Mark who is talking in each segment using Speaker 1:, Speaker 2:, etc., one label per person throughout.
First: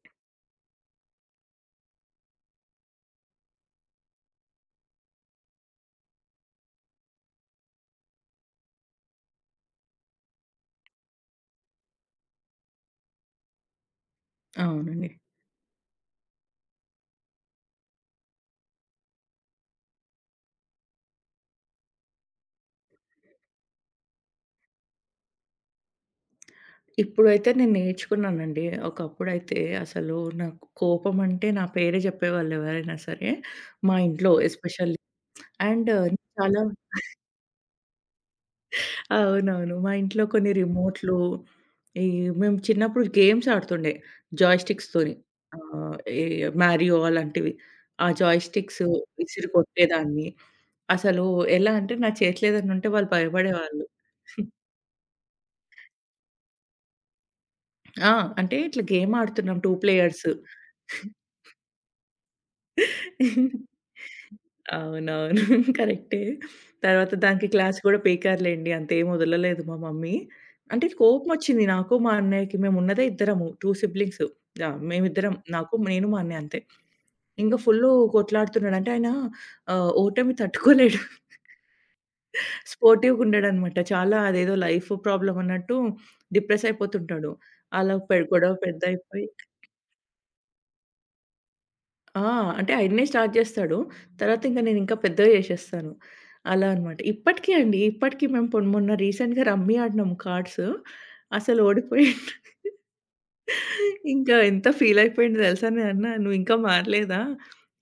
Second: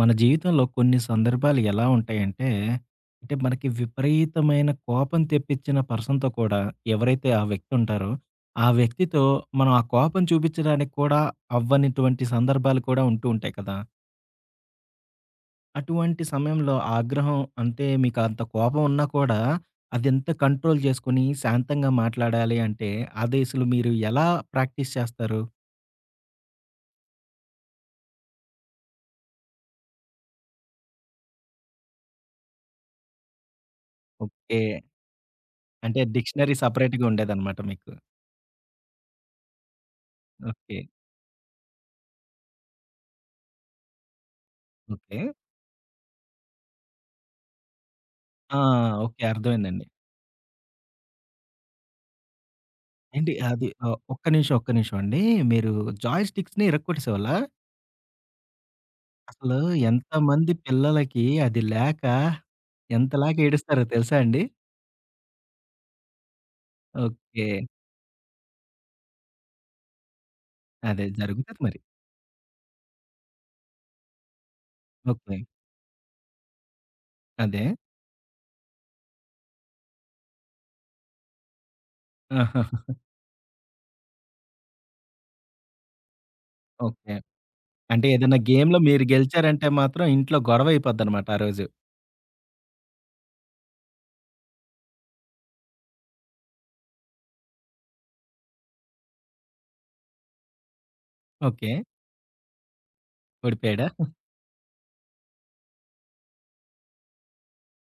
Speaker 1: మన జీవితంలో కొన్ని సందర్భాలు ఎలా ఉంటాయంటే, అంటే మనకి విపరీతమైన కోపం తెప్పించిన పర్సన్‌తో కూడా ఎవరైతే ఆ వ్యక్తి ఉంటారో, ఆ వ్యక్తితో మనం ఆ కోపం చూపించడానికి కూడా అవ్వనిటువంటి సందర్భాలు కూడా ఉంటూ ఉంటాయి కదా!
Speaker 2: అవునండి.
Speaker 1: అటువంటి సమయంలో ఆ ఆగ్రహం అంటే మీకు అంత కోపం ఉన్నా కూడా అదెంత కంట్రోల్ చేసుకొని శాంతంగా మాట్లాడాలి అంటే, అది అసలు మీరు ఎలా ప్రాక్టీస్ చేస్తారు?
Speaker 2: ఇప్పుడైతే నేను నేర్చుకున్నానండి. ఒకప్పుడైతే అసలు నాకు కోపం అంటే నా పేరే జెప్పేవాళ్ళు ఎవరైనా సరే. మా ఇంట్లో
Speaker 1: ఓకే.
Speaker 2: ఎస్పెషల్లీ. అండ్
Speaker 1: అంటే డిక్షనరీ
Speaker 2: చాలా
Speaker 1: సెపరేట్‌గా ఉండేదనమాట మీకు.
Speaker 2: అవునవును. మా ఇంట్లో కొన్ని
Speaker 1: ఓకే.
Speaker 2: రిమోట్‌లు ఈ మేము చిన్నప్పుడు గేమ్స్ ఆడుతుండే జాయ్‌స్టిక్స్‌తోని.
Speaker 1: ఓకే.
Speaker 2: ఆహ్, ఈ మారియో అలాంటివి. ఆ
Speaker 1: ఆ!
Speaker 2: Joysticks
Speaker 1: okay.
Speaker 2: విసిరి
Speaker 1: అర్థమైందండి.
Speaker 2: కొట్టేదాన్ని. అసలు ఎలా అంటే నా చేతిలో ఏదైనా ఉంటే వాళ్ళు
Speaker 1: ఏండి అది
Speaker 2: భయపడేవాళ్ళు.
Speaker 1: ఒక్క నిమిషం, ఒక్క నిమిషం అండి. మీరు జాయ్ స్టిక్స్‌ని ఇరక్కొట్టేసేవాళ్ళా?
Speaker 2: ఆ! అంటే ఇట్లా గేమ్
Speaker 1: అసలు
Speaker 2: ఆడుతున్నాం, 2 ప్లేయర్స్.
Speaker 1: ఎంతమంది పిల్లలకి అది లేక ఎంతలాగా ఏడుస్తారో తెలుసా అండి?
Speaker 2: అవునవును, కరెక్టే. తర్వాత
Speaker 1: ఓకే.
Speaker 2: దానికి క్లాస్ గూడా పేకారులేండి. అంతేం వదలలేదు మా మమ్మీ. అంటే
Speaker 1: అదే జరుగుతది
Speaker 2: కోపమొచ్చింది
Speaker 1: మరి.
Speaker 2: నాకు, మా అన్నయ్యకి. మేమున్నదే ఇద్దరము, 2 సిబ్లింగ్స్. యాహ్! మేమిద్దరం.
Speaker 1: ఓకే.
Speaker 2: నాకు నేను మా అన్నయ్య అంతే. ఇంగా
Speaker 1: అదే.
Speaker 2: ఫుల్లు కొట్లాడుతున్నాడు. అంటే ఆయన ఓటమి తట్టుకోలేడు.
Speaker 1: ఆహా!
Speaker 2: స్పోర్టివ్‌గా ఉండడనమాట. చాలా అదేదో లైఫ్ ప్రాబ్లమ్ అన్నట్టు డిప్రెస్
Speaker 1: ఓకే.
Speaker 2: అయిపోతుంటాడు. అలా
Speaker 1: అంటే ఏదైనా
Speaker 2: గొడవ
Speaker 1: గేమ్‌లో మీరు
Speaker 2: పెద్దయిపోయి.
Speaker 1: గెలిచారంటే మాత్రం ఇంట్లో గొడవ అయిపోద్దనమాట ఆ రోజు.
Speaker 2: ఆ! అంటే ఆయన్నే స్టార్ట్ జేస్తాడు. తర్వాత ఇంక నేనింకా పెద్దగా జేసేస్తాను. అలా అనమాట. ఇప్పటికి అండి. ఇప్పటికి మేము మొన్న రీసెంట్‌గా రమ్మీ ఆడినాము కార్డ్స్. అసలు
Speaker 1: ఓకే.
Speaker 2: ఓడిపోయిండు.
Speaker 1: ఓడిపోయాడా?
Speaker 2: ఇంకా ఎంత ఫీల్ అయిపోయిండో దెలుసా? నేనన్నా, "నువ్వింకా మారలేదా?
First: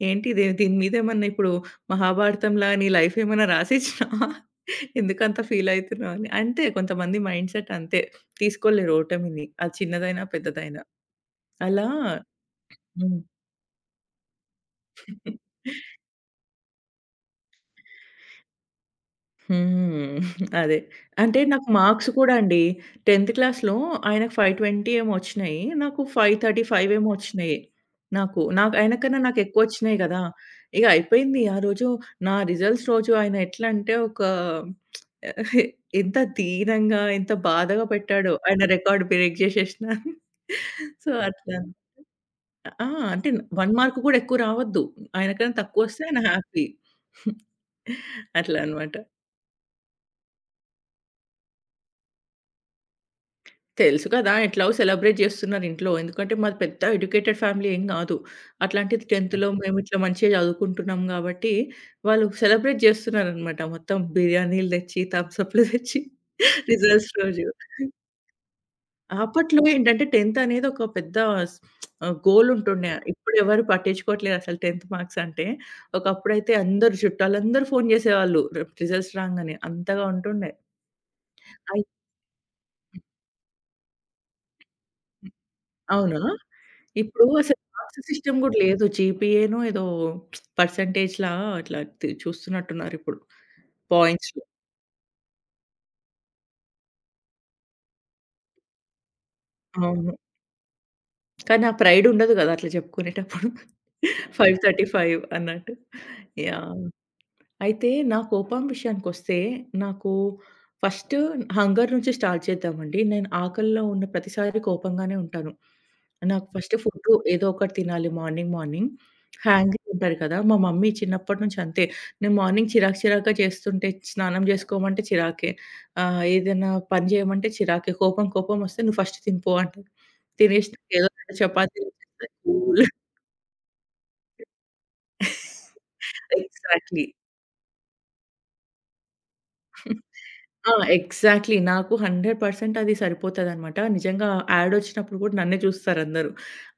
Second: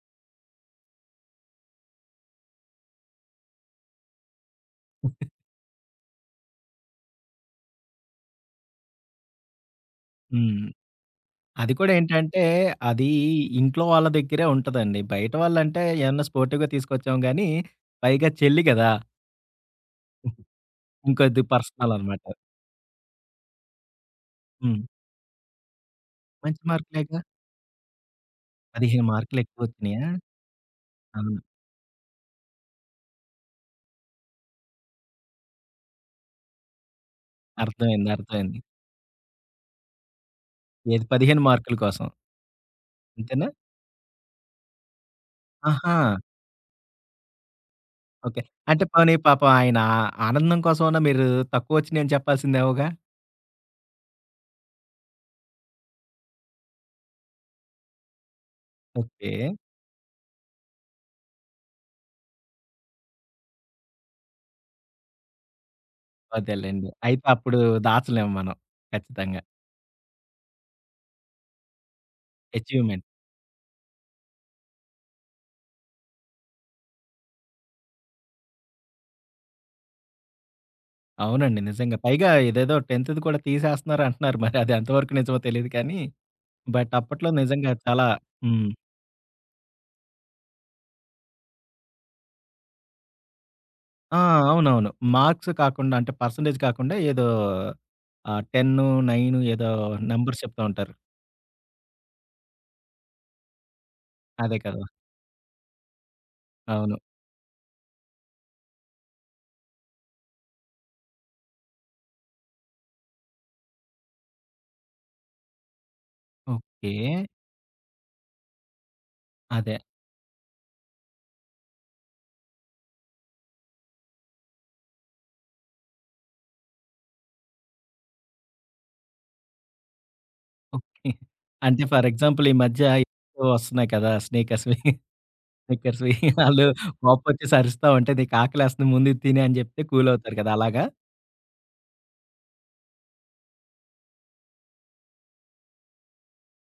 Speaker 2: ఏంటి ఇది, దీని మీద ఏమన్నా ఇప్పుడు మహాభారతంలా నీ లైఫ్ ఏమన్నా రాసిచ్చినావా? ఎందుకంత ఫీల్ అయితున్నావు" అని. అంతే, కొంతమంది మైండ్ సెట్ అంతే. తీసుకోలేరు ఓటమిని, అది చిన్నదైనా,
Speaker 1: హ్మ్.
Speaker 2: పెద్దదైనా.
Speaker 1: అది
Speaker 2: అలా
Speaker 1: కూడా ఏంటంటే, అది
Speaker 2: హ్మ్.
Speaker 1: ఇంట్లో వాళ్ళ దగ్గరే ఉంటదండి. బయట వాళ్ళంటే ఏమన్నా స్పోర్టివ్‌గా తీసుకొచ్చాం గానీ, పైగా చెల్లి గదా!
Speaker 2: హ్మ్. అదే. అంటే
Speaker 1: ఇంకొద్ది
Speaker 2: నాకు
Speaker 1: పర్సనల్
Speaker 2: మార్క్స్
Speaker 1: అనమాట.
Speaker 2: కూడా అండి, 10థ్ క్లాస్‌లో ఆయనకు
Speaker 1: హ్మ్.
Speaker 2: 520 ఏమో వచ్చినాయి, నాకు
Speaker 1: మంచి
Speaker 2: 535 ఏమో
Speaker 1: మార్కులేగా.
Speaker 2: వచ్చినాయి. నాకు నాకు
Speaker 1: 15
Speaker 2: ఆయనకన్నా నాకు
Speaker 1: మార్కులు
Speaker 2: ఎక్కువొచ్చినాయి
Speaker 1: ఎక్కువొచ్చినియా?
Speaker 2: గదా! ఇగ
Speaker 1: అవును.
Speaker 2: అయిపోయింది. ఆ రోజు, నా రిజల్ట్స్ రోజు, ఆయన ఎట్లా అంటే ఒక ఎంత దీనంగా, ఎంత బాధగా
Speaker 1: అర్థమైంది.
Speaker 2: పెట్టాడో.
Speaker 1: అర్థమైంది.
Speaker 2: ఆయన రికార్డ్ బ్రేక్ జేసేసినా అని.
Speaker 1: ఏది
Speaker 2: సో,
Speaker 1: 15
Speaker 2: అట్లా.
Speaker 1: మార్కుల కోసం.
Speaker 2: ఆ! అంటే
Speaker 1: అంతేనా?
Speaker 2: 1 మార్క్ గూడా ఎక్కువ రావద్దు. ఆయనకన్నా
Speaker 1: ఆహా!
Speaker 2: తక్కువొస్తే ఆయన హ్యాపీ.
Speaker 1: ఓకే.
Speaker 2: అట్లా
Speaker 1: అంటే
Speaker 2: అన్నమాట.
Speaker 1: పోనీ పాపం ఆయన ఆనందం కోసమన్నా మీరు తక్కువొచ్చినియని చెప్పాల్సిందేమోగా?
Speaker 2: తెలుసు కదా! ఎట్లాగో సెలబ్రేట్ జేస్తున్నారు ఇంట్లో. ఎందుకంటే మాది పెద్ద ఎడ్యుకేటెడ్ ఫ్యామిలీ ఏం గాదు. అట్లాంటిది
Speaker 1: ఓకే.
Speaker 2: 10థ్‌లో ఓకే. మేమిట్లా మంచిగా చదువుకుంటున్నాం గాబట్టి, వాళ్ళు సెలబ్రేట్ జేస్తున్నారనమాట. మొత్తం బిర్యానీలు దెచ్చి, థమ్సప్‌లు దెచ్చి,
Speaker 1: అదేలెండి.
Speaker 2: రిజల్ట్స్
Speaker 1: అయితే
Speaker 2: రోజు.
Speaker 1: అప్పుడు దాచలేము మనం. ఖచ్చితంగా.
Speaker 2: అప్పట్లో ఏంటంటే 10థ్ అనేది ఒక పెద్ద స్ గోల్ ఉంటుండే.
Speaker 1: అచీవ్‌మెంట్.
Speaker 2: ఇప్పుడెవరు పట్టించుకోవట్లేదు అసలు 10థ్ మార్క్స్ అంటే. ఒకప్పుడైతే అందరూ చుట్టాలందరూ ఫోను జేసేవాళ్ళు, రిజల్ట్స్ రాంగానే అంతగా ఉంటుండే.
Speaker 1: అవునండి. నిజంగా. పైగా ఇదేదో 10థ్ కూడా తీసేస్తున్నారు అంటున్నారు. మరి అది ఎంతవరకు నిజమో తెలీదు కానీ,
Speaker 2: అవునా?
Speaker 1: బట్
Speaker 2: ఇప్పుడు
Speaker 1: అప్పట్లో
Speaker 2: అసలు
Speaker 1: నిజంగా
Speaker 2: మార్క్స్
Speaker 1: చాలా
Speaker 2: సిస్టమ్ గూడా
Speaker 1: హ్మ్.
Speaker 2: లేదు. జీపీఏనో ఏదో పర్సెంటేజ్‌లా అట్లా చూస్తున్నట్టున్నారిప్పుడు
Speaker 1: ఆ!
Speaker 2: పాయింట్స్‌లో.
Speaker 1: అవునవును. మార్క్స్ కాకుండా అంటే పర్సెంటేజ్ కాకుండా ఏదో 10, 9 ఏదో
Speaker 2: అవును.
Speaker 1: నంబర్స్ చెప్తా ఉంటారు.
Speaker 2: కానీ ఆ ప్రైడ్ ఉండదు గదా అట్లా చెప్పుకునేటప్పుడు.
Speaker 1: అదే కదా!
Speaker 2: 535 అన్నట్టు. యాహ్!
Speaker 1: అవును.
Speaker 2: అయితే నా కోపం విషయానికొస్తే, నాకు ఫస్ట్ హంగర్ నుంచి స్టార్ట్ చేద్దామండి. నేను ఆకలిలో ఉన్న ప్రతిసారి కోపంగానే ఉంటాను. నాకు ఫస్ట్
Speaker 1: ఓకే.
Speaker 2: ఫుడ్డు ఏదో ఒకటి తినాలి మార్నింగ్, మార్నింగ్.
Speaker 1: అదే.
Speaker 2: హ్యాంగ్రీ ఉంటారు కదా! మా మమ్మీ చిన్నప్పటి నుంచి అంతే. నేను మార్నింగ్ చిరాకు చిరాకుగా చేస్తుంటే, స్నానం చేసుకోమంటే చిరాకే. ఏదైనా పని చేయమంటే చిరాకే. కోపం కోపం వస్తే, "నువ్వు ఫస్ట్ తిని పో" అంటది. తినేసినాక ఏదో
Speaker 1: ఓకే.
Speaker 2: 2
Speaker 1: అంటే
Speaker 2: చపాతీలు,
Speaker 1: ఫర్ ఎగ్జాంపుల్ ఈ మధ్య
Speaker 2: కూల్.
Speaker 1: ఏవో వస్తున్నాయి కదా! స్నేకర్స్‌వి, స్నేకర్స్‌వి ఆళ్ళు
Speaker 2: ఎగ్జాక్ట్‌లీ.
Speaker 1: కోపమొచ్చేసి అరుస్తా ఉంటే నీకు ఆకలేస్తుంది ముందు ఇది తిను అని చెప్తే కూల్ అవుతారు కదా!
Speaker 2: ఆ!
Speaker 1: అలాగా?
Speaker 2: ఎగ్జాక్ట్‌లీ. నాకు 100% అది సరిపోతదనమాట. నిజంగా యాడొచ్చినప్పుడు గూడా నన్నే చూస్తారందరూ.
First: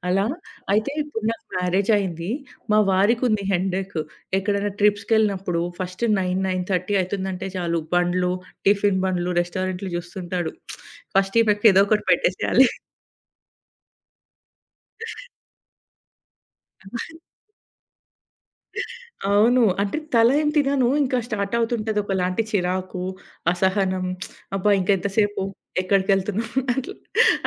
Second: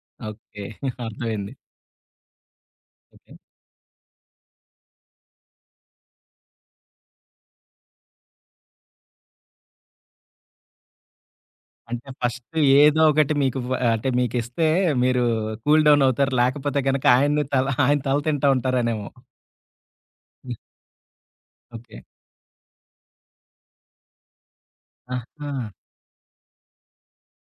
Speaker 2: అలా.
Speaker 1: ఓకే.
Speaker 2: అయితే ఇప్పుడు నాకు
Speaker 1: అర్థమైంది.
Speaker 2: మ్యారేజయింది. మా
Speaker 1: ఓకే.
Speaker 2: వారికుంది హెడేక్. ఎక్కడైనా ట్రిప్స్‌కెళ్ళినప్పుడు ఫస్ట్ 9, 9:30 అయితుందంటే చాలు, బండ్లు, టిఫిన్ బండ్లు, రెస్టారెంట్లు చూస్తుంటాడు. ఫస్ట్ ఈమెకి ఏదో ఒకటి
Speaker 1: అంటే ఫస్ట్
Speaker 2: పెట్టేసేయాలి.
Speaker 1: ఏదో ఒకటి మీకు ఫ అంటే మీకిస్తే మీరు కూల్ డౌన్ అవుతారు. లేకపోతే గనక ఆయన్ని తల తింటా ఉంటారనేమో.
Speaker 2: అవును. అంటే తల ఏం తినను. ఇంకా స్టార్ట్
Speaker 1: ఓకే.
Speaker 2: అవుతుంటది ఒకలాంటి చిరాకు, అసహనం. అబ్బా! ఇంకా ఎంతసేపు?
Speaker 1: ఆహా!
Speaker 2: ఎక్కడికెళ్తున్నాం? అట్లా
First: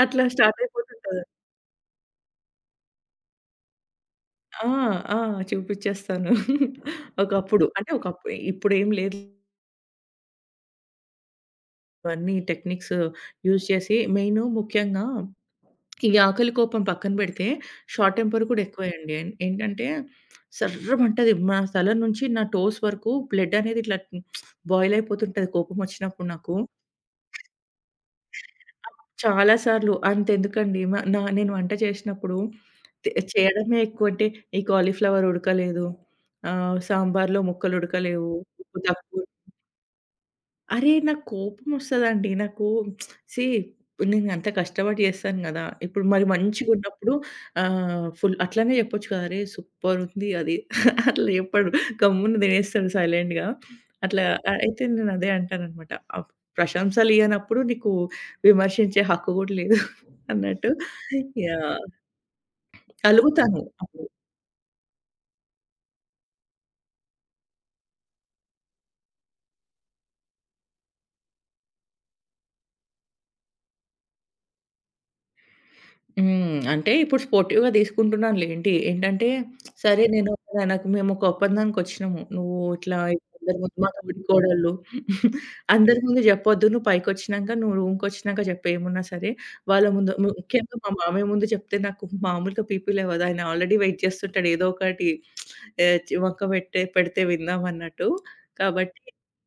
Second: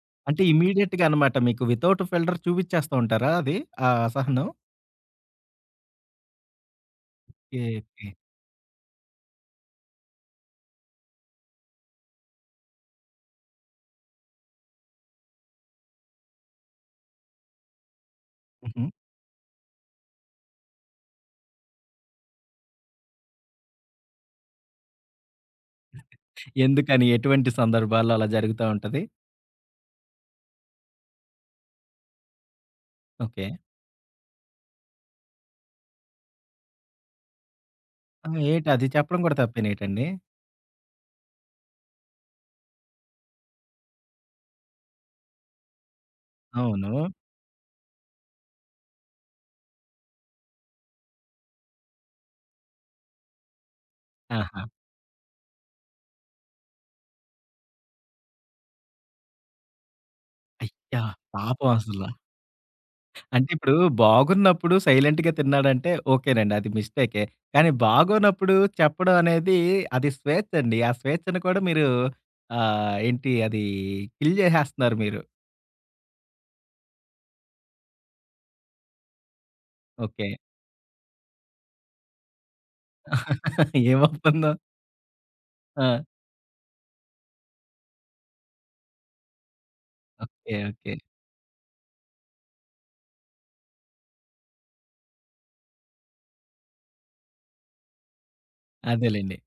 Speaker 2: అట్లా
Speaker 1: అంటే
Speaker 2: స్టార్ట్
Speaker 1: ఇమ్మీడియేట్‌గా
Speaker 2: అయిపోతుంటది.
Speaker 1: అనమాట మీకు వితౌట్ ఫిల్టర్ చూపిచ్చేస్తూ ఉంటారా అది? ఆ అసహనం.
Speaker 2: ఆ! ఆ! చూపిచ్చేస్తాను.
Speaker 1: ఓకే.
Speaker 2: ఒకప్పుడు. అంటే
Speaker 1: ఓకే.
Speaker 2: ఒకప్పుడు, ఇప్పుడేం లేదు. ఇవన్నీ టెక్నిక్స్ యూజ్ చేసి. మెయిను ముఖ్యంగా ఈ ఆకలి కోపం పక్కన పెడితే, షార్ట్ టెంపర్ కూడా
Speaker 1: హుహు.
Speaker 2: ఎక్కువే అండి. ఏంటంటే సర్రుమంటది. నా తల నుంచి నా టోస్ వరకు బ్లడ్ అనేది ఇట్లా బాయిల్ అయిపోతుంటది కోపం వచ్చినప్పుడు నాకు.
Speaker 1: ఎందుకని? ఎటువంటి సందర్భాల్లో అలా జరుగుతా ఉంటది?
Speaker 2: చాలా సార్లు. అంతెందుకండి, మ నా నేను వంట చేసినప్పుడు
Speaker 1: ఓకే.
Speaker 2: చేయడమే ఎక్కువంటే, ఈ కాలీఫ్లవర్ ఉడకలేదు, సాంబార్‌లో ముక్కలు
Speaker 1: ఆ!
Speaker 2: ఉడకలేవు, ఉప్పు
Speaker 1: ఏటది చెప్పడం
Speaker 2: తక్కువ.
Speaker 1: కూడా తప్పేనేటండి?
Speaker 2: అరే! నాకు కోపమొస్తదండి. నాకు సీ నేను అంత కష్టపడి చేస్తాను గదా! ఇప్పుడు మరి
Speaker 1: అవును.
Speaker 2: మంచిగున్నప్పుడు ఫుల్ అట్లనే చెప్పొచ్చు కదా! "అరే! సూపరుంది అది" అట్లా చెప్పడు. గమ్మున తినేస్తాడు సైలెంట్‌గా. అట్లా.
Speaker 1: ఆహా!
Speaker 2: అయితే నేను అదే అంటాననమాట. ఆహ్, ప్రశంసలియ్యనప్పుడు నీకు విమర్శించే హక్కు గూడా లేదు అన్నట్టు.
Speaker 1: అయ్యా! పాపం
Speaker 2: యాహ్!
Speaker 1: అసల. అంటే
Speaker 2: అలుగుతాను.
Speaker 1: ఇప్పుడు బాగున్నప్పుడు సైలెంట్‌గా తిన్నాడంటే ఓకేనండి. అది మిస్టేకే. కానీ బాగోనప్పుడు చెప్పడం అనేది అది స్వేచ్ఛండి. ఆ స్వేచ్ఛను కూడా మీరు ఏంటి అది కిల్ చేసేస్తున్నారు మీరు.
Speaker 2: హ్మ్. అంటే ఇప్పుడు స్పోర్టివ్‌గా తీసుకుంటున్నానులేండి. ఏంటంటే, సరే,
Speaker 1: ఓకే.
Speaker 2: నేను నాకు మేము ఒక ఒప్పందానికొచ్చినాము. నువ్వు ఇట్లా అందరి ముందు, మా
Speaker 1: ఏం ఒప్పందం?
Speaker 2: తోడికోడళ్ళు,
Speaker 1: ఆ!
Speaker 2: అందరి ముందు చెప్పొద్దు. నువ్వు పైకొచ్చినాక, నువ్వు రూమ్‌కొచ్చినాక చెప్పు ఏమున్నా సరే. వాళ్ళ ముందు,
Speaker 1: ఓకే.
Speaker 2: ముఖ్యంగా మా
Speaker 1: ఓకే.
Speaker 2: మామయ్య ముందు చెప్తే, నాకు మామూలుగా పీపీ లేవదు. ఆయన ఆల్రెడీ వెయిట్ చేస్తుంటాడు ఏదో ఒకటి ఆహ్, చి వంక పెడితే విందామన్నట్టు. కాబట్టి
Speaker 1: అదేలెండి.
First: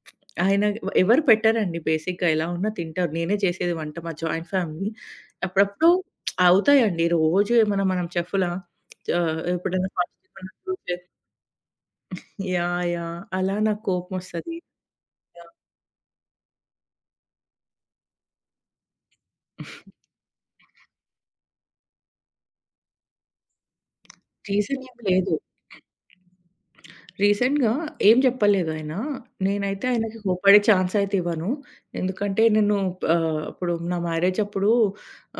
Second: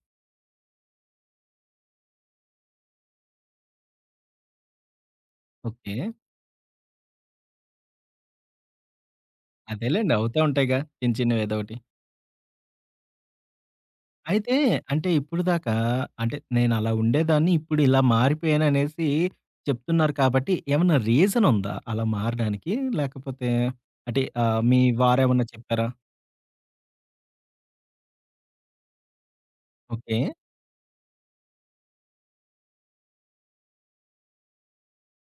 Speaker 2: ఆయన ఎవరు పెట్టరండి బేసిక్‌గా, ఎలా ఉన్నా తింటారు. నేనే చేసేది వంట, మా జాయింట్ ఫ్యామిలీ. అప్పుడప్పుడు
Speaker 1: ఓకే.
Speaker 2: అవుతాయండి. రోజు ఏమన్నా మనం చెఫ్‌లా? ఎప్పుడైనా
Speaker 1: అదేలెండి. అవుతా
Speaker 2: ఫాస్టింగ్ ఉన్నప్పుడు.
Speaker 1: ఉంటాయిగా. చిన్న చిన్నవి ఏదోకటి.
Speaker 2: యాహ్! యాహ్! అలా నాకు
Speaker 1: అయితే
Speaker 2: కోపమొస్తది.
Speaker 1: అంటే
Speaker 2: యాహ్!
Speaker 1: ఇప్పటిదాకా అంటే నేనలా ఉండేదాన్ని. ఇప్పుడు ఇలా మారిపోయాననేసి చెప్తున్నారు కాబట్టి, ఏమన్నా రీజన్ ఉందా అలా మారడానికి? లేకపోతే అంటే మీ
Speaker 2: రీజన్ ఏమి లేదు.
Speaker 1: వారేమన్నా చెప్పారా?
Speaker 2: రీసెంట్‌గా ఏం చెప్పలేదు ఆయన. నేనైతే ఆయనకి
Speaker 1: ఓకే.
Speaker 2: కోప్పడే ఛాన్స్ అయితే ఇవ్వను. ఎందుకంటే నేను అప్పుడు నా మ్యారేజ్ అప్పుడు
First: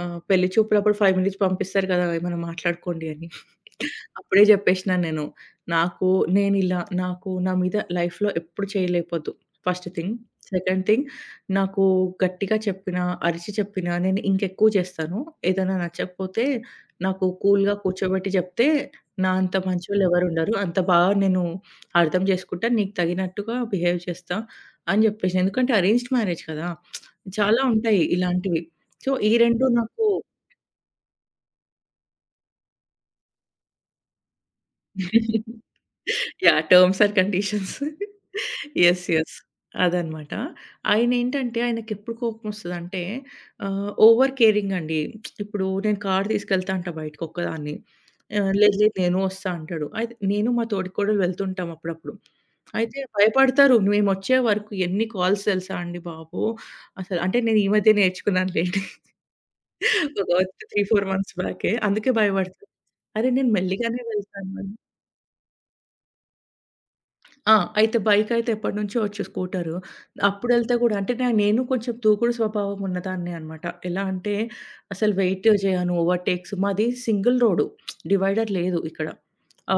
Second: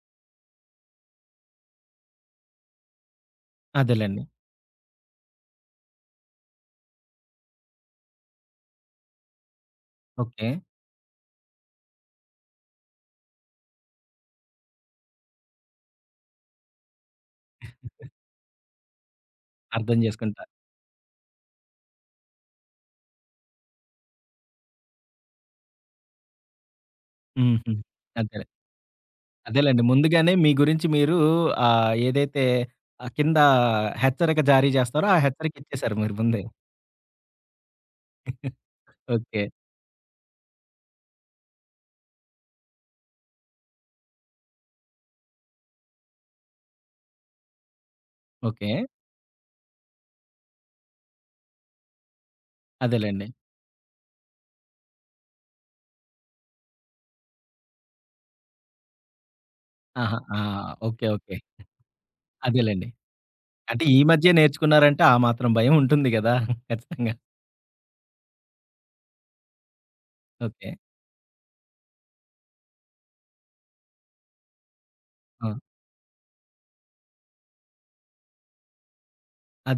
Speaker 2: పెళ్లి చూపులప్పుడు 5 మినిట్స్ పంపిస్తారు కదా, ఏమైనా మాట్లాడుకోండి అని.
Speaker 1: అదేలెండి.
Speaker 2: అప్పుడే చెప్పేసినా నేను. నాకు నేనిలా, నాకు నా మీద లైఫ్‌లో ఎప్పుడు చేయలేపోద్దు. First thing.
Speaker 1: Okay.
Speaker 2: Second thing, నాకు గట్టిగా చెప్పినా, అరిచి చెప్పినా నేను ఇంకెక్కువ చేస్తాను. ఏదైనా నచ్చకపోతే నాకు కూల్‌గా కూర్చోబెట్టి చెప్తే, నా అంత
Speaker 1: అర్థం
Speaker 2: మంచోళ్ళు
Speaker 1: చేసుకుంటా.
Speaker 2: ఎవరుండరు. అంత బాగా నేను అర్థం చేసుకుంటా. నీకు తగినట్టుగా బిహేవ్ చేస్తా అని జెప్పేసి. ఎందుకంటే అరేంజ్డ్ మ్యారేజ్ కదా, చాలా
Speaker 1: హుహు.
Speaker 2: ఉంటాయి
Speaker 1: అదేలే.
Speaker 2: ఇలాంటివి. సో, ఈ 2
Speaker 1: అదేలెండి.
Speaker 2: నాకు.
Speaker 1: ముందుగానే మీ గురించి మీరు ఏదైతే కింద హెచ్చరిక జారీ చేస్తారో, ఆ హెచ్చరిక ఇచ్చేసారు మీరు ముందే.
Speaker 2: Yeah! Terms and conditions. Yes. Yes.
Speaker 1: Okay.
Speaker 2: అదనమాట. ఆయనేంటంటే, ఆయనకెప్పుడు కోపమొస్తదంటే, ఓవర్ కేరింగ్ అండి. ఇప్పుడు నేను కారు తీసుకెళ్తా అంటా బయటకొక్కదాన్ని.
Speaker 1: ఓకే.
Speaker 2: లేదు లేదు, నేను వస్తా అంటాడు. అయితే నేను, మా తోడికోడలు వెళ్తుంటాం అప్పుడప్పుడు. అయితే
Speaker 1: అదేలెండి.
Speaker 2: భయపడతారు. మేమొచ్చే వరకు ఎన్ని కాల్స్ తెలుసా అండి బాబు! అసలు. అంటే నేను ఈ మధ్య నేర్చుకున్నాను లేండి,
Speaker 1: ఆహా!
Speaker 2: ఒక
Speaker 1: ఆ!
Speaker 2: 3,
Speaker 1: ఓకే.
Speaker 2: 4
Speaker 1: ఓకే.
Speaker 2: మంత్స్ బ్యాకే. అందుకే భయపడతారు.
Speaker 1: అదేలెండి.
Speaker 2: అరే! నేను
Speaker 1: అంటే ఈ
Speaker 2: మెల్లిగానే
Speaker 1: మధ్యే
Speaker 2: వెళ్తాను.
Speaker 1: నేర్చుకున్నారంటే ఆ మాత్రం భయం ఉంటుంది గదా! ఖచ్చితంగా.
Speaker 2: ఆ! అయితే బైకయితే ఎప్పటినుంచో వచ్చు, స్కూటరు.
Speaker 1: ఓకే.
Speaker 2: అప్పుడెళ్తే గూడా, అంటే నేను కొంచెం దూకుడు స్వభావం ఉన్నదాన్నే అన్నమాట. ఎలా అంటే అసలు వెయిట్
Speaker 1: ఆ!
Speaker 2: చేయను, ఓవర్‌టేక్స్. మాది సింగిల్ రోడ్డు, డివైడర్ లేదు ఇక్కడ.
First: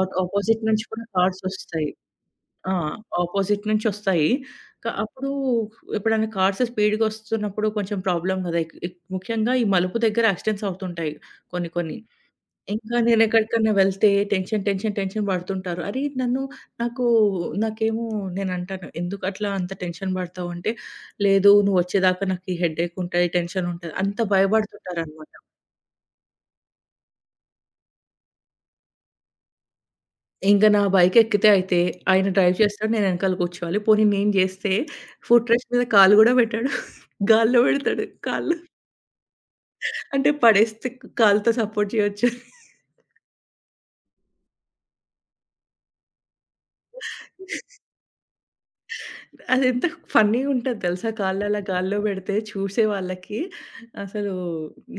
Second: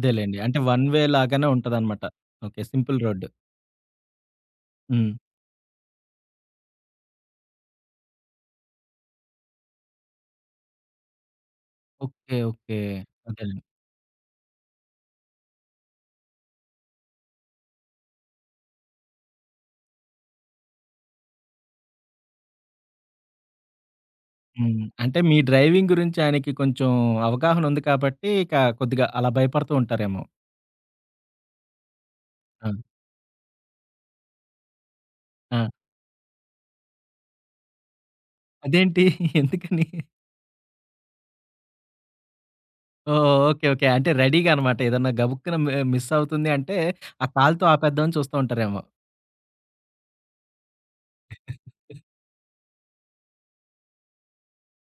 Speaker 1: అంటే
Speaker 2: అపోజిట్
Speaker 1: వన్
Speaker 2: నుంచి
Speaker 1: వే
Speaker 2: కూడా కార్స్
Speaker 1: లాగానే
Speaker 2: ఒస్తాయి.
Speaker 1: ఉంటదనమాట. ఓకే.
Speaker 2: ఆ!
Speaker 1: Simple road.
Speaker 2: అపోజిట్ నుంచొస్తాయి.
Speaker 1: హ్మ్.
Speaker 2: అప్పుడు ఎప్పుడైనా కార్స్ స్పీడ్‌గొస్తున్నప్పుడు కొంచెం ప్రాబ్లమ్ గదా! ఎక్ ఎక్ ముఖ్యంగా ఈ మలుపు దగ్గర యాక్సిడెంట్స్ అవుతుంటాయి కొన్ని కొన్ని.
Speaker 1: ఓకే. ఓకే.
Speaker 2: ఇంకా
Speaker 1: అదేలెండి.
Speaker 2: నేనెక్కడికన్నా వెళ్తే టెన్షన్, టెన్షన్, టెన్షన్ పడుతుంటారు. అరే! నన్ను, నాకు, నాకేమో, నేనంటాను, "ఎందుకట్లా అంత టెన్షన్ పడతావంటే," లేదు, నువ్వొచ్చేదాకా నాకు ఈ హెడ్‌ఏక్ ఉంటది, టెన్షన్ ఉంటది, అంత
Speaker 1: హ్మ్. అంటే
Speaker 2: భయపడుతుంటారనమాట.
Speaker 1: మీ డ్రైవింగ్ గురించి ఆయనకి కొంచెం అవగాహన ఉంది కాబట్టి ఇక కొద్దిగా అలా భయపడుతూ ఉంటారేమో.
Speaker 2: ఇంక నా బైకెక్కితే అయితే ఆయన డ్రైవ్
Speaker 1: ఆ!
Speaker 2: చేస్తాడు, నేను ఎనకాల కూర్చోవాలి. పోనీ నేను చేస్తే ఫుట్
Speaker 1: ఆ!
Speaker 2: రెస్ట్ మీద కాలు గూడా పెట్టడు. గాల్లో పెడతాడు కాళ్ళు.
Speaker 1: అదేంటి? ఎందుకని?
Speaker 2: అంటే పడేస్తే కాలుతో సపోర్ట్ చేయొచ్చని.
Speaker 1: ఓహ్! ఓకే. ఓకే. అంటే రెడీగా అనమాట. ఏదన్నా గబుక్కున మిస్ అవుతుంది అంటే ఆ కాలుతో ఆపేద్దామని చూస్తూ ఉంటారేమో.
Speaker 2: అదెంత ఫన్నీగా ఉంటది తెలుసా! కాళ్ళు అలా గాల్లో పెడితే చూసే వాళ్ళకి. అసలు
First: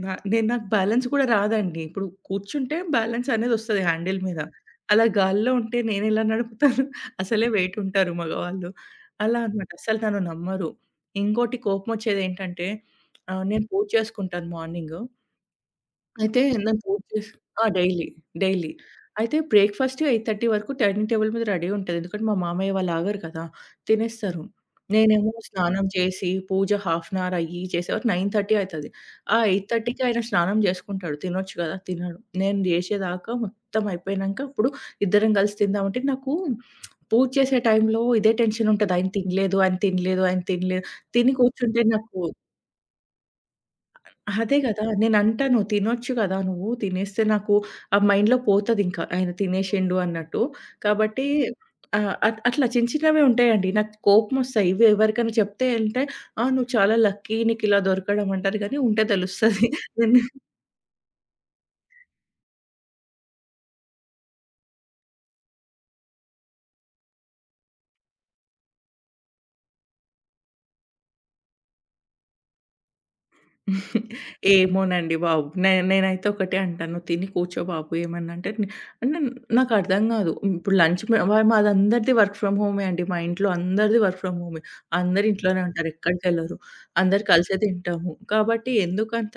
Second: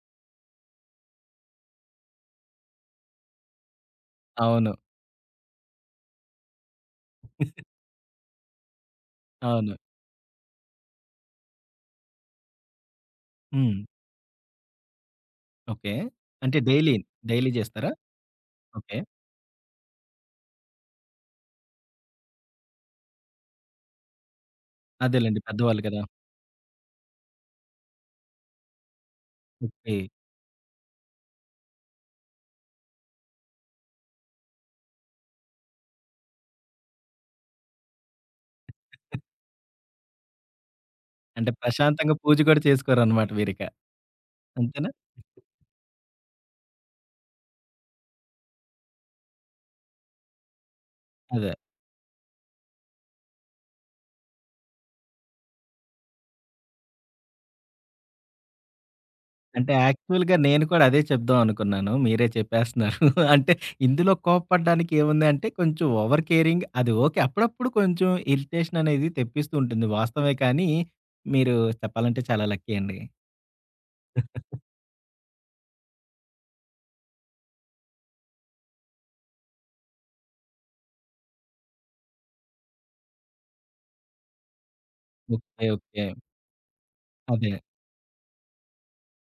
Speaker 2: నేను, నాకు బ్యాలెన్స్ కూడా రాదండి. ఇప్పుడు కూర్చుంటే బ్యాలెన్స్ అనేది వస్తది హ్యాండిల్ మీద.
Speaker 1: అవును.
Speaker 2: అలా గాల్లో ఉంటే నేనెలా నడుపుతాను? అసలే వెయిట్ ఉంటారు మగవాళ్ళు. అలా అన్నమాట.
Speaker 1: అవును.
Speaker 2: అస్సలు నన్ను నమ్మరు. ఇంకోటి కోపమొచ్చేదేంటంటే, నేను
Speaker 1: హ్మ్.
Speaker 2: పూజ చేసుకుంటాను మార్నింగు.
Speaker 1: ఓకే.
Speaker 2: అయితే
Speaker 1: అంటే
Speaker 2: నన్ను
Speaker 1: డైలీ,
Speaker 2: పూజ చేసి.
Speaker 1: డైలీ
Speaker 2: ఆ!
Speaker 1: చేస్తారా?
Speaker 2: డైలీ. డైలీ.
Speaker 1: ఓకే.
Speaker 2: అయితే బ్రేక్‌ఫాస్ట్ 8:30 వరకు డైనింగ్ టేబుల్ మీద రెడీ ఉంటది. ఎందుకంటే మా మామయ్య వాళ్ళు ఆగరు కదా, తినేస్తారు. నేనేమో
Speaker 1: అదేలెండి. పెద్దవాళ్ళు
Speaker 2: స్నానం
Speaker 1: కదా!
Speaker 2: చేసి, పూజ హాఫ్ అన్ అవర్ అయ్యి చేసేవరకు 9:30 అయితది. ఆ
Speaker 1: ఓకే.
Speaker 2: 8:30కి ఆయన స్నానం చేసుకుంటాడు. తినొచ్చు కదా, తినడు. నేను చేసేదాకా మొత్తం అయిపోయినంక అప్పుడు ఇద్దరం కలిసి తిందామంటే, నాకు పూజ చేసే టైంలో ఇదే టెన్షన్ ఉంటది. ఆయన తినలేదు, ఆయన తినలేదు, ఆయన తినలేదు. తిని
Speaker 1: అంటే
Speaker 2: కూర్చుంటే
Speaker 1: ప్రశాంతంగా
Speaker 2: నాకు.
Speaker 1: పూజ కూడా చేసుకోరనమాట మీరిక.
Speaker 2: అదే గదా!
Speaker 1: అంతేనా?
Speaker 2: నేనంటాను తినొచ్చు గదా! నువ్వు తినేస్తే నాకు ఆ మైండ్‌లో పోతదింకా ఆయన తినేషిండు అన్నట్టు. కాబట్టి
Speaker 1: అదే.
Speaker 2: ఆహ్, అట్ అట్లా చిన్న చిన్నవే ఉంటాయండి, నాకు కోపమొస్తాయి. ఇవి ఎవరికైనా చెప్తే అంటే, "ఆ! నువ్వు చాలా లక్కీ నీకిలా దొరకడం" అంటారు గానీ, ఉంటే తెలుస్తది.
Speaker 1: అంటే యాక్చువల్‌గా నేను కూడా అదే చెప్దాం అనుకున్నాను. మీరే చెప్పేస్తున్నారు. అంటే ఇందులో కోప్పడడానికి ఏముంది అంటే కొంచెం ఓవర్ కేరింగ్ అది ఓకే. అప్పుడప్పుడు కొంచెం ఇరిటేషన్ అనేది తెప్పిస్తూ ఉంటుంది వాస్తవమే కానీ, మీరు చెప్పాలంటే చాలా లక్కీ అండి.
Speaker 2: ఏమోనండి బాబు! నేనైతే ఒకటే అంటాను, "నువ్వు తిని కూర్చో బాబు" ఏమన్నా అంటే నే-. అంటే నాకర్థం కాదు. ఇప్పుడు లంచ్, మాదందరిది వర్క్ ఫ్రమ్ హోమే అండి. మా ఇంట్లో అందరిది వర్క్ ఫ్రమ్ హోమే, అందరూ ఇంట్లోనే
Speaker 1: ఓకే.
Speaker 2: ఉంటారు,
Speaker 1: ఓకే.
Speaker 2: ఎక్కడికెళ్ళరు. అందరూ
Speaker 1: అదే.
Speaker 2: కలిసే తింటాము. కాబట్టి ఎందుకంత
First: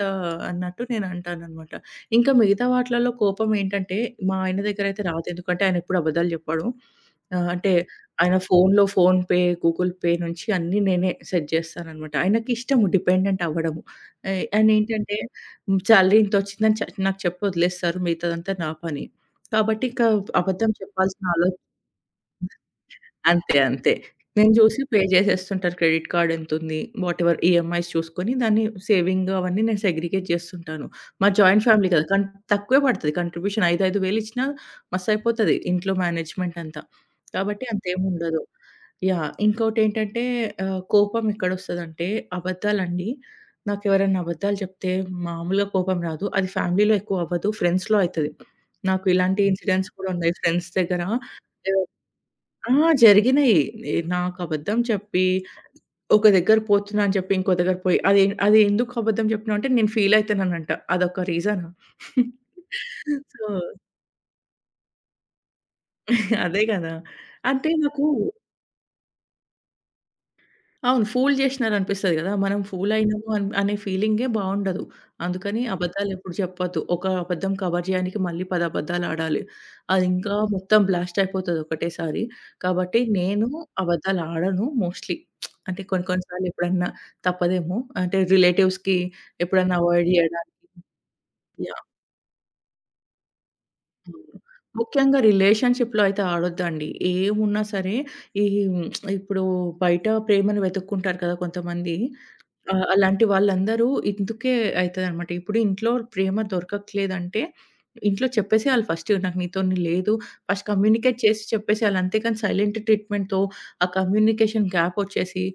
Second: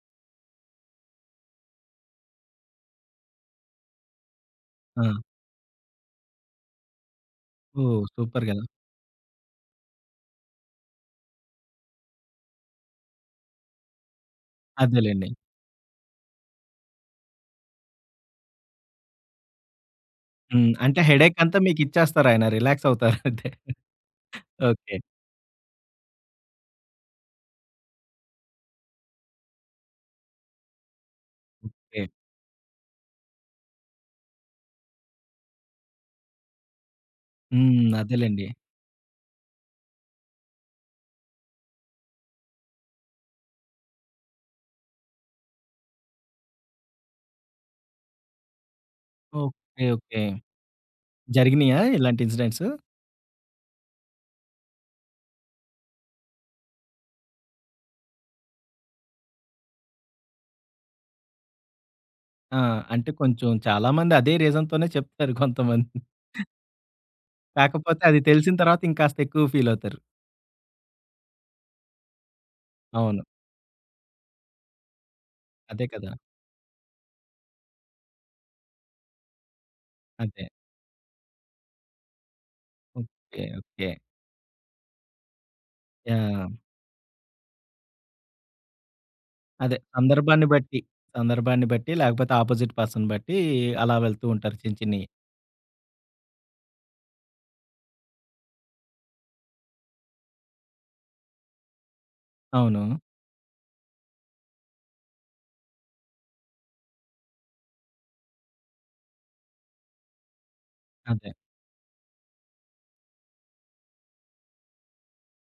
Speaker 2: అన్నట్టు నేను అంటాననమాట. ఇంకా మిగతా వాటిలలో కోపం ఏంటంటే, మా ఆయన దగ్గరయితే
Speaker 1: ఆ!
Speaker 2: రాదు. ఎందుకంటే ఆయన ఎప్పుడు అబద్ధాలు చెప్పడు. అంటే
Speaker 1: ఓహ్!
Speaker 2: ఆయన
Speaker 1: సూపర్ కదా!
Speaker 2: ఫోన్‌లో ఫోన్‌పే, గూగుల్ పే నుంచి అన్నీ నేనే సెట్ చేస్తాననమాట. ఆయనకిష్టము డిపెండెంట్ అవ్వడం. ఏయ్! అండ్ ఏంటంటే,
Speaker 1: అదేలెండి.
Speaker 2: హ్మ్, సాలరీ ఇంతొచ్చిందని నాకు చెప్పి వదిలేస్తారు. మిగతాదంతా నా పని. కాబట్టి, ఇంకా
Speaker 1: హ్మ్.
Speaker 2: అబద్ధం
Speaker 1: అంటే
Speaker 2: చెప్పాల్సిన
Speaker 1: హెడేక్ అంతా మీకిచ్చేస్తారాయన రిలాక్స్ అవుతారంతే.
Speaker 2: అంతే. అంతే. నేను జూసి
Speaker 1: ఓకే.
Speaker 2: పే జేసేస్తుంటారు. క్రెడిట్ కార్డ్ ఎంతుంది, వాటెవర్ ఈఎంఐస్ చూసుకొని, దాన్ని, సేవింగ్, అవన్నీ నేను సెగ్రిగేట్ జేస్తుంటాను. మాది జాయింట్ ఫ్యామిలీ
Speaker 1: ఓకే.
Speaker 2: కదా, తక్కువే పడతది కంట్రిబ్యూషన్. 5, 5,000 ఇచ్చినా మస్తయిపోతది ఇంట్లో, మేనేజ్‌మెంట్ అంతా. కాబట్టి
Speaker 1: హ్మ్.
Speaker 2: అంతేముండదు.
Speaker 1: అదేలెండి.
Speaker 2: యాహ్! ఇంకోటేంటంటే, కోపం ఎక్కడొస్తదంటే, అబద్దాలండి. నాకెవరన్నా అబద్దాలు జెప్తే. మామూలుగా కోపం రాదు, అది ఫ్యామిలీలో ఎక్కువ అవ్వదు, ఫ్రెండ్స్‌లో అయితది. నాకు ఇలాంటి
Speaker 1: ఓకే.
Speaker 2: ఇన్సిడెంట్స్ కూడా
Speaker 1: ఓకే.
Speaker 2: ఉన్నాయి ఫ్రెండ్స్ దగ్గర.
Speaker 1: జరిగినియా ఇలాంటి ఇన్సిడెంట్స్?
Speaker 2: ఆ! జరిగినయి. నాకు అబద్ధం చెప్పి, ఒక దగ్గర పోతున్నా అని చెప్పి, ఇంకో దగ్గర పోయి, అది అది ఎందుకు అబద్ధం చెప్పినావు అంటే, నేను ఫీల్ అయితున్నానంట. అదొక రీజనా?
Speaker 1: ఆ! అంటే
Speaker 2: సో,
Speaker 1: కొంచెం చాలామంది అదే రీజన్‌తోనే చెప్తారు కొంతమంది.
Speaker 2: అదే గదా! అంటే
Speaker 1: కాకపోతే
Speaker 2: నాకు.
Speaker 1: అది తెలిసిన తర్వాత ఇంకాస్త ఎక్కువ ఫీలవుతారు.
Speaker 2: అవును, ఫూల్ జేషినారనిపిస్తది గదా, మనం
Speaker 1: అవును.
Speaker 2: ఫూలయినాము అనే ఫీలింగే బావుండదు. అందుకని
Speaker 1: అదే కదా!
Speaker 2: అబద్దాలెప్పుడు చెప్పొద్దు. ఒక అబద్ధం కవర్ జేయడానికి మళ్ళీ 10 అబద్దాలాడాలి. అదింకా
Speaker 1: అదే.
Speaker 2: మొత్తం బ్లాస్ట్ అయిపోతది ఒకటేసారి. కాబట్టి
Speaker 1: ఓకే.
Speaker 2: నేను
Speaker 1: ఓకే.
Speaker 2: అబద్దాలాడను మోస్ట్‌లీ. అంటే కొన్ని కొన్ని
Speaker 1: యాహ్!
Speaker 2: సార్లు ఎప్పుడన్నా తప్పదేమో. అంటే రిలేటివ్స్‌కి
Speaker 1: అదే
Speaker 2: ఎప్పుడన్నా అవాయిడ్
Speaker 1: సందర్భాన్ని
Speaker 2: జేయడానికి.
Speaker 1: బట్టి, సందర్భాన్ని
Speaker 2: యాహ్!
Speaker 1: బట్టి లేకపోతే ఆపోజిట్ పర్సన్ బట్టి అలా వెళ్తూ
Speaker 2: అవును.
Speaker 1: ఉంటారు చిన్న చిన్నయి.
Speaker 2: ముఖ్యంగా రిలేషన్‌షిప్‌లో అయితే ఆడొద్దండి. ఏమున్నా సరే, ఈ ఉమ్, ఇప్పుడు బయట ప్రేమను వెతుక్కుంటారు కదా కొంతమంది. ఆ!
Speaker 1: అవును.
Speaker 2: అలాంటి వాళ్ళందరూ ఇందుకే అయితదనమాట. ఇప్పుడు ఇంట్లో ప్రేమ దొరకట్లేదంటే, ఇంట్లో చెప్పేసేయాలి ఫస్ట్, నాకు నీతోని లేదు. ఫస్ట్ కమ్యూనికేట్
Speaker 1: అదే.
Speaker 2: చేసి చెప్పేసేయాలి. అంతేగాని సైలెంట్ ట్రీట్‌మెంట్‌తో ఆ కమ్యూనికేషన్ గ్యాప్ ఒచ్చేసి,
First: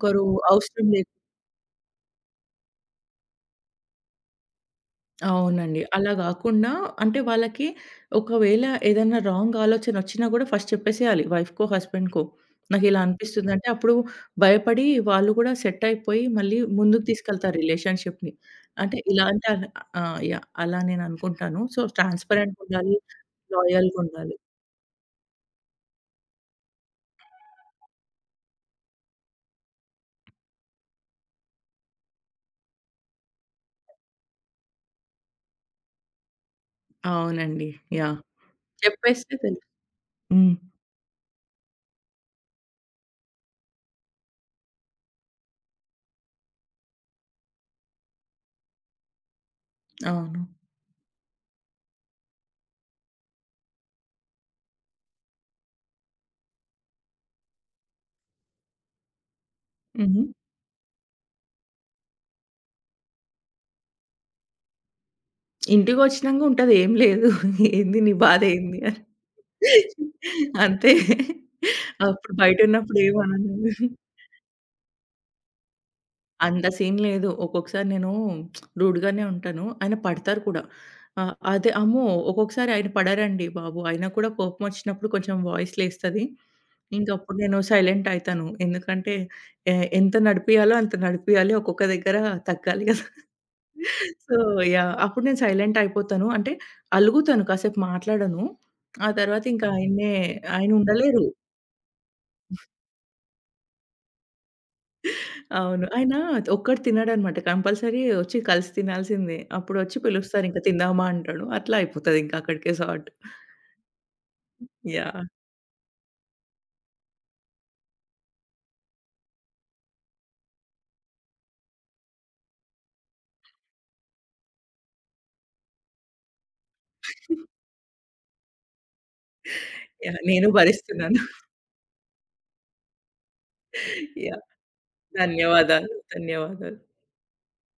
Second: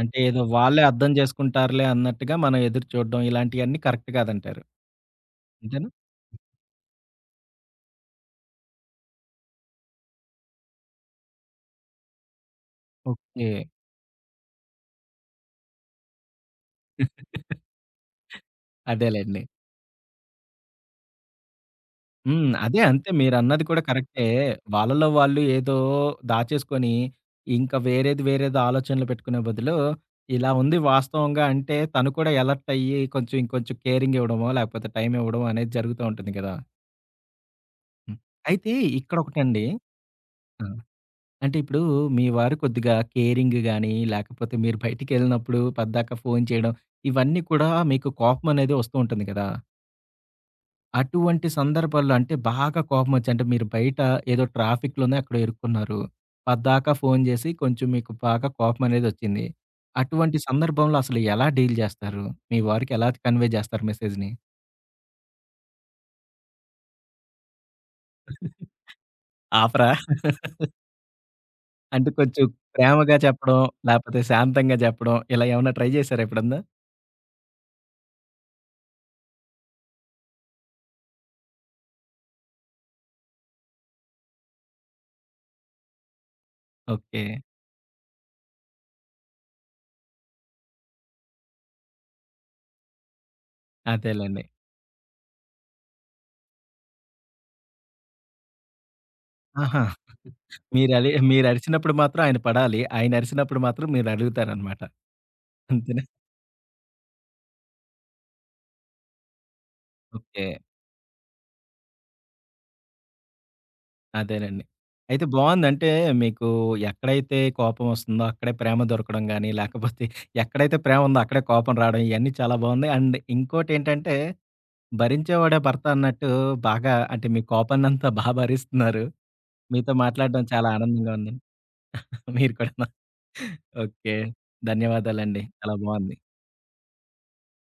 Speaker 1: అంటే ఏదో వాళ్ళే
Speaker 2: అవసరం లే
Speaker 1: అర్థం చేసుకుంటారులే అన్నట్టుగా మనం ఎదురు చూడడం ఇలాంటియన్నీ కరెక్ట్ కాదంటారు.
Speaker 2: అవునండి.
Speaker 1: అంతేనా?
Speaker 2: అలా గాకుండా. అంటే వాళ్ళకి ఒకవేళ ఏదైనా రాంగ్ ఆలోచనొచ్చినా గూడా ఫస్ట్ చెప్పేసేయాలి వైఫ్‌కో, హస్బెండ్‌కో. నాకిలా
Speaker 1: ఓకే.
Speaker 2: అనిపిస్తుందంటే అప్పుడు భయపడి వాళ్ళు గూడా సెట్ అయిపోయి మళ్ళీ ముందుకు తీసుకెళ్తారు రిలేషన్‌షిప్‌ని. అంటే ఇలా
Speaker 1: అదేలెండి.
Speaker 2: అంటే అలా. ఆ! యాహ్! అలా నేననుకుంటాను. సో,
Speaker 1: హ్మ్. అదే
Speaker 2: ట్రాన్స్‌పరెంట్‌గుండాలి,
Speaker 1: అంతే మీరన్నది కూడా కరెక్టే.
Speaker 2: లాయల్‌గుండాలి.
Speaker 1: వాళ్ళలో వాళ్ళు ఏదో దాచేసుకొని, ఇంకా వేరేది, వేరేది ఆలోచనలు పెట్టుకునే బదులు, ఇలా ఉంది వాస్తవంగా అంటే తను కూడా అలర్ట్ అయ్యి కొంచెం ఇంకొంచెం కేరింగ్ ఇవ్వడమో, లేకపోతే టైం ఇవ్వడమో అనేది జరుగుతూ ఉంటుంది కదా!
Speaker 2: అవునండి. యాహ్!
Speaker 1: హ్మ్. అయితే
Speaker 2: చెప్పేస్తే తెలు
Speaker 1: ఇక్కడొకటండి
Speaker 2: హ్మ్.
Speaker 1: ఆ! అంటే ఇప్పుడు మీ వారు కొద్దిగా కేరింగ్ గాని, లేకపోతే మీరు బయటికెళ్ళినప్పుడు పద్దాక ఫోను చేయడం, ఇవన్నీ కూడా మీకు కోపమనేది వస్తూ ఉంటుంది కదా!
Speaker 2: అవును.
Speaker 1: అటువంటి సందర్భాల్లో అంటే బాగా కోపమొచ్చి అంటే మీరు బయట ఏదో ట్రాఫిక్‌లోనే ఎక్కడో ఇరుక్కున్నారు. పద్దాక ఫోను చేసి కొంచెం మీకు బాగా కోపమనేదొచ్చింది.
Speaker 2: హుహు.
Speaker 1: అటువంటి సందర్భంలో అసలు ఎలా డీల్ చేస్తారు? మీ వారికి ఎలా కన్వే చేస్తారు మెసేజ్‌ని?
Speaker 2: ఇంటికొచ్చినంగుంటది, ఏం లేదు. ఏంది, నీ బాధేంది అని.
Speaker 1: ఆపరా?
Speaker 2: అంతే.
Speaker 1: అంటే
Speaker 2: అప్పుడు
Speaker 1: కొంచెం
Speaker 2: బయటున్నప్పుడు
Speaker 1: ప్రేమగా
Speaker 2: ఏమనను.
Speaker 1: చెప్పడం, లేపోతే శాంతంగా చెప్పడం ఇలా ఏమన్నా ట్రై చేశారా ఎప్పుడన్నా?
Speaker 2: అంత సీన్ లేదు. ఒక్కొక్కసారి నేను రూడ్‌గానే ఉంటాను, ఆయన పడతారు కూడా. అదే అమ్మో! ఒక్కొక్కసారి ఆయన పడరండి బాబు. అయినా కూడా కోపమొచ్చినప్పుడు కొంచెం వాయిస్ లేస్తది.
Speaker 1: ఓకే.
Speaker 2: ఇంకప్పుడు నేను సైలెంట్ అయితాను. ఎందుకంటే ఎంత నడిపియాలో అంత నడిపియాలి, ఒక్కొక్క దగ్గర తగ్గాలి కదా! సో,
Speaker 1: అదేలెండి.
Speaker 2: యాహ్! అప్పుడు నేను సైలెంట్ అయిపోతాను. అంటే అలుగుతాను, కాసేపు మాట్లాడను. ఆ తర్వాత ఇంకా
Speaker 1: ఆహా!
Speaker 2: ఆయన్నే, ఆయన ఉండలేరు.
Speaker 1: మీరరిచినప్పుడు మాత్రం ఆయన పడాలి. ఆయనరిసినప్పుడు మాత్రం మీరలుగుతారనమాట.
Speaker 2: అవును.
Speaker 1: అంతేనా?
Speaker 2: ఆయన ఒక్కడు తినడనమాట. కంపల్సరీ ఒచ్చి కలిసి తినాల్సిందే. అప్పుడొచ్చి
Speaker 1: ఓకే.
Speaker 2: పిలుస్తారింక, తిందామా అంటాడు. అట్లా అయిపోతదింక అక్కడికే సార్ట్.
Speaker 1: అదేనండి. అయితే
Speaker 2: యాహ్!
Speaker 1: బావుంది. అంటే మీకు ఎక్కడైతే కోపం వస్తుందో అక్కడే ప్రేమ దొరకడం గాని, లేకపోతే ఎక్కడైతే ప్రేమ ఉందో అక్కడే కోపం రావడం ఇయన్నీ చాలా బావుంది. అండ్ ఇంకోటేంటంటే భరించేవాడే భర్త అన్నట్టు బాగా అంటే మీ కోపాన్నంతా భరిస్తున్నారు. మీతో
Speaker 2: యాహ్!
Speaker 1: మాట్లాడడం
Speaker 2: నేను
Speaker 1: చాలా ఆనందంగా
Speaker 2: భరిస్తున్నాను.
Speaker 1: ఉందండి. మీరు కూడా ఓకే.
Speaker 2: యాహ్!
Speaker 1: ధన్యవాదాలండి. చాలా
Speaker 2: ధన్యవాదాలు.
Speaker 1: బావుంది.
Speaker 2: ధన్యవాదాలు.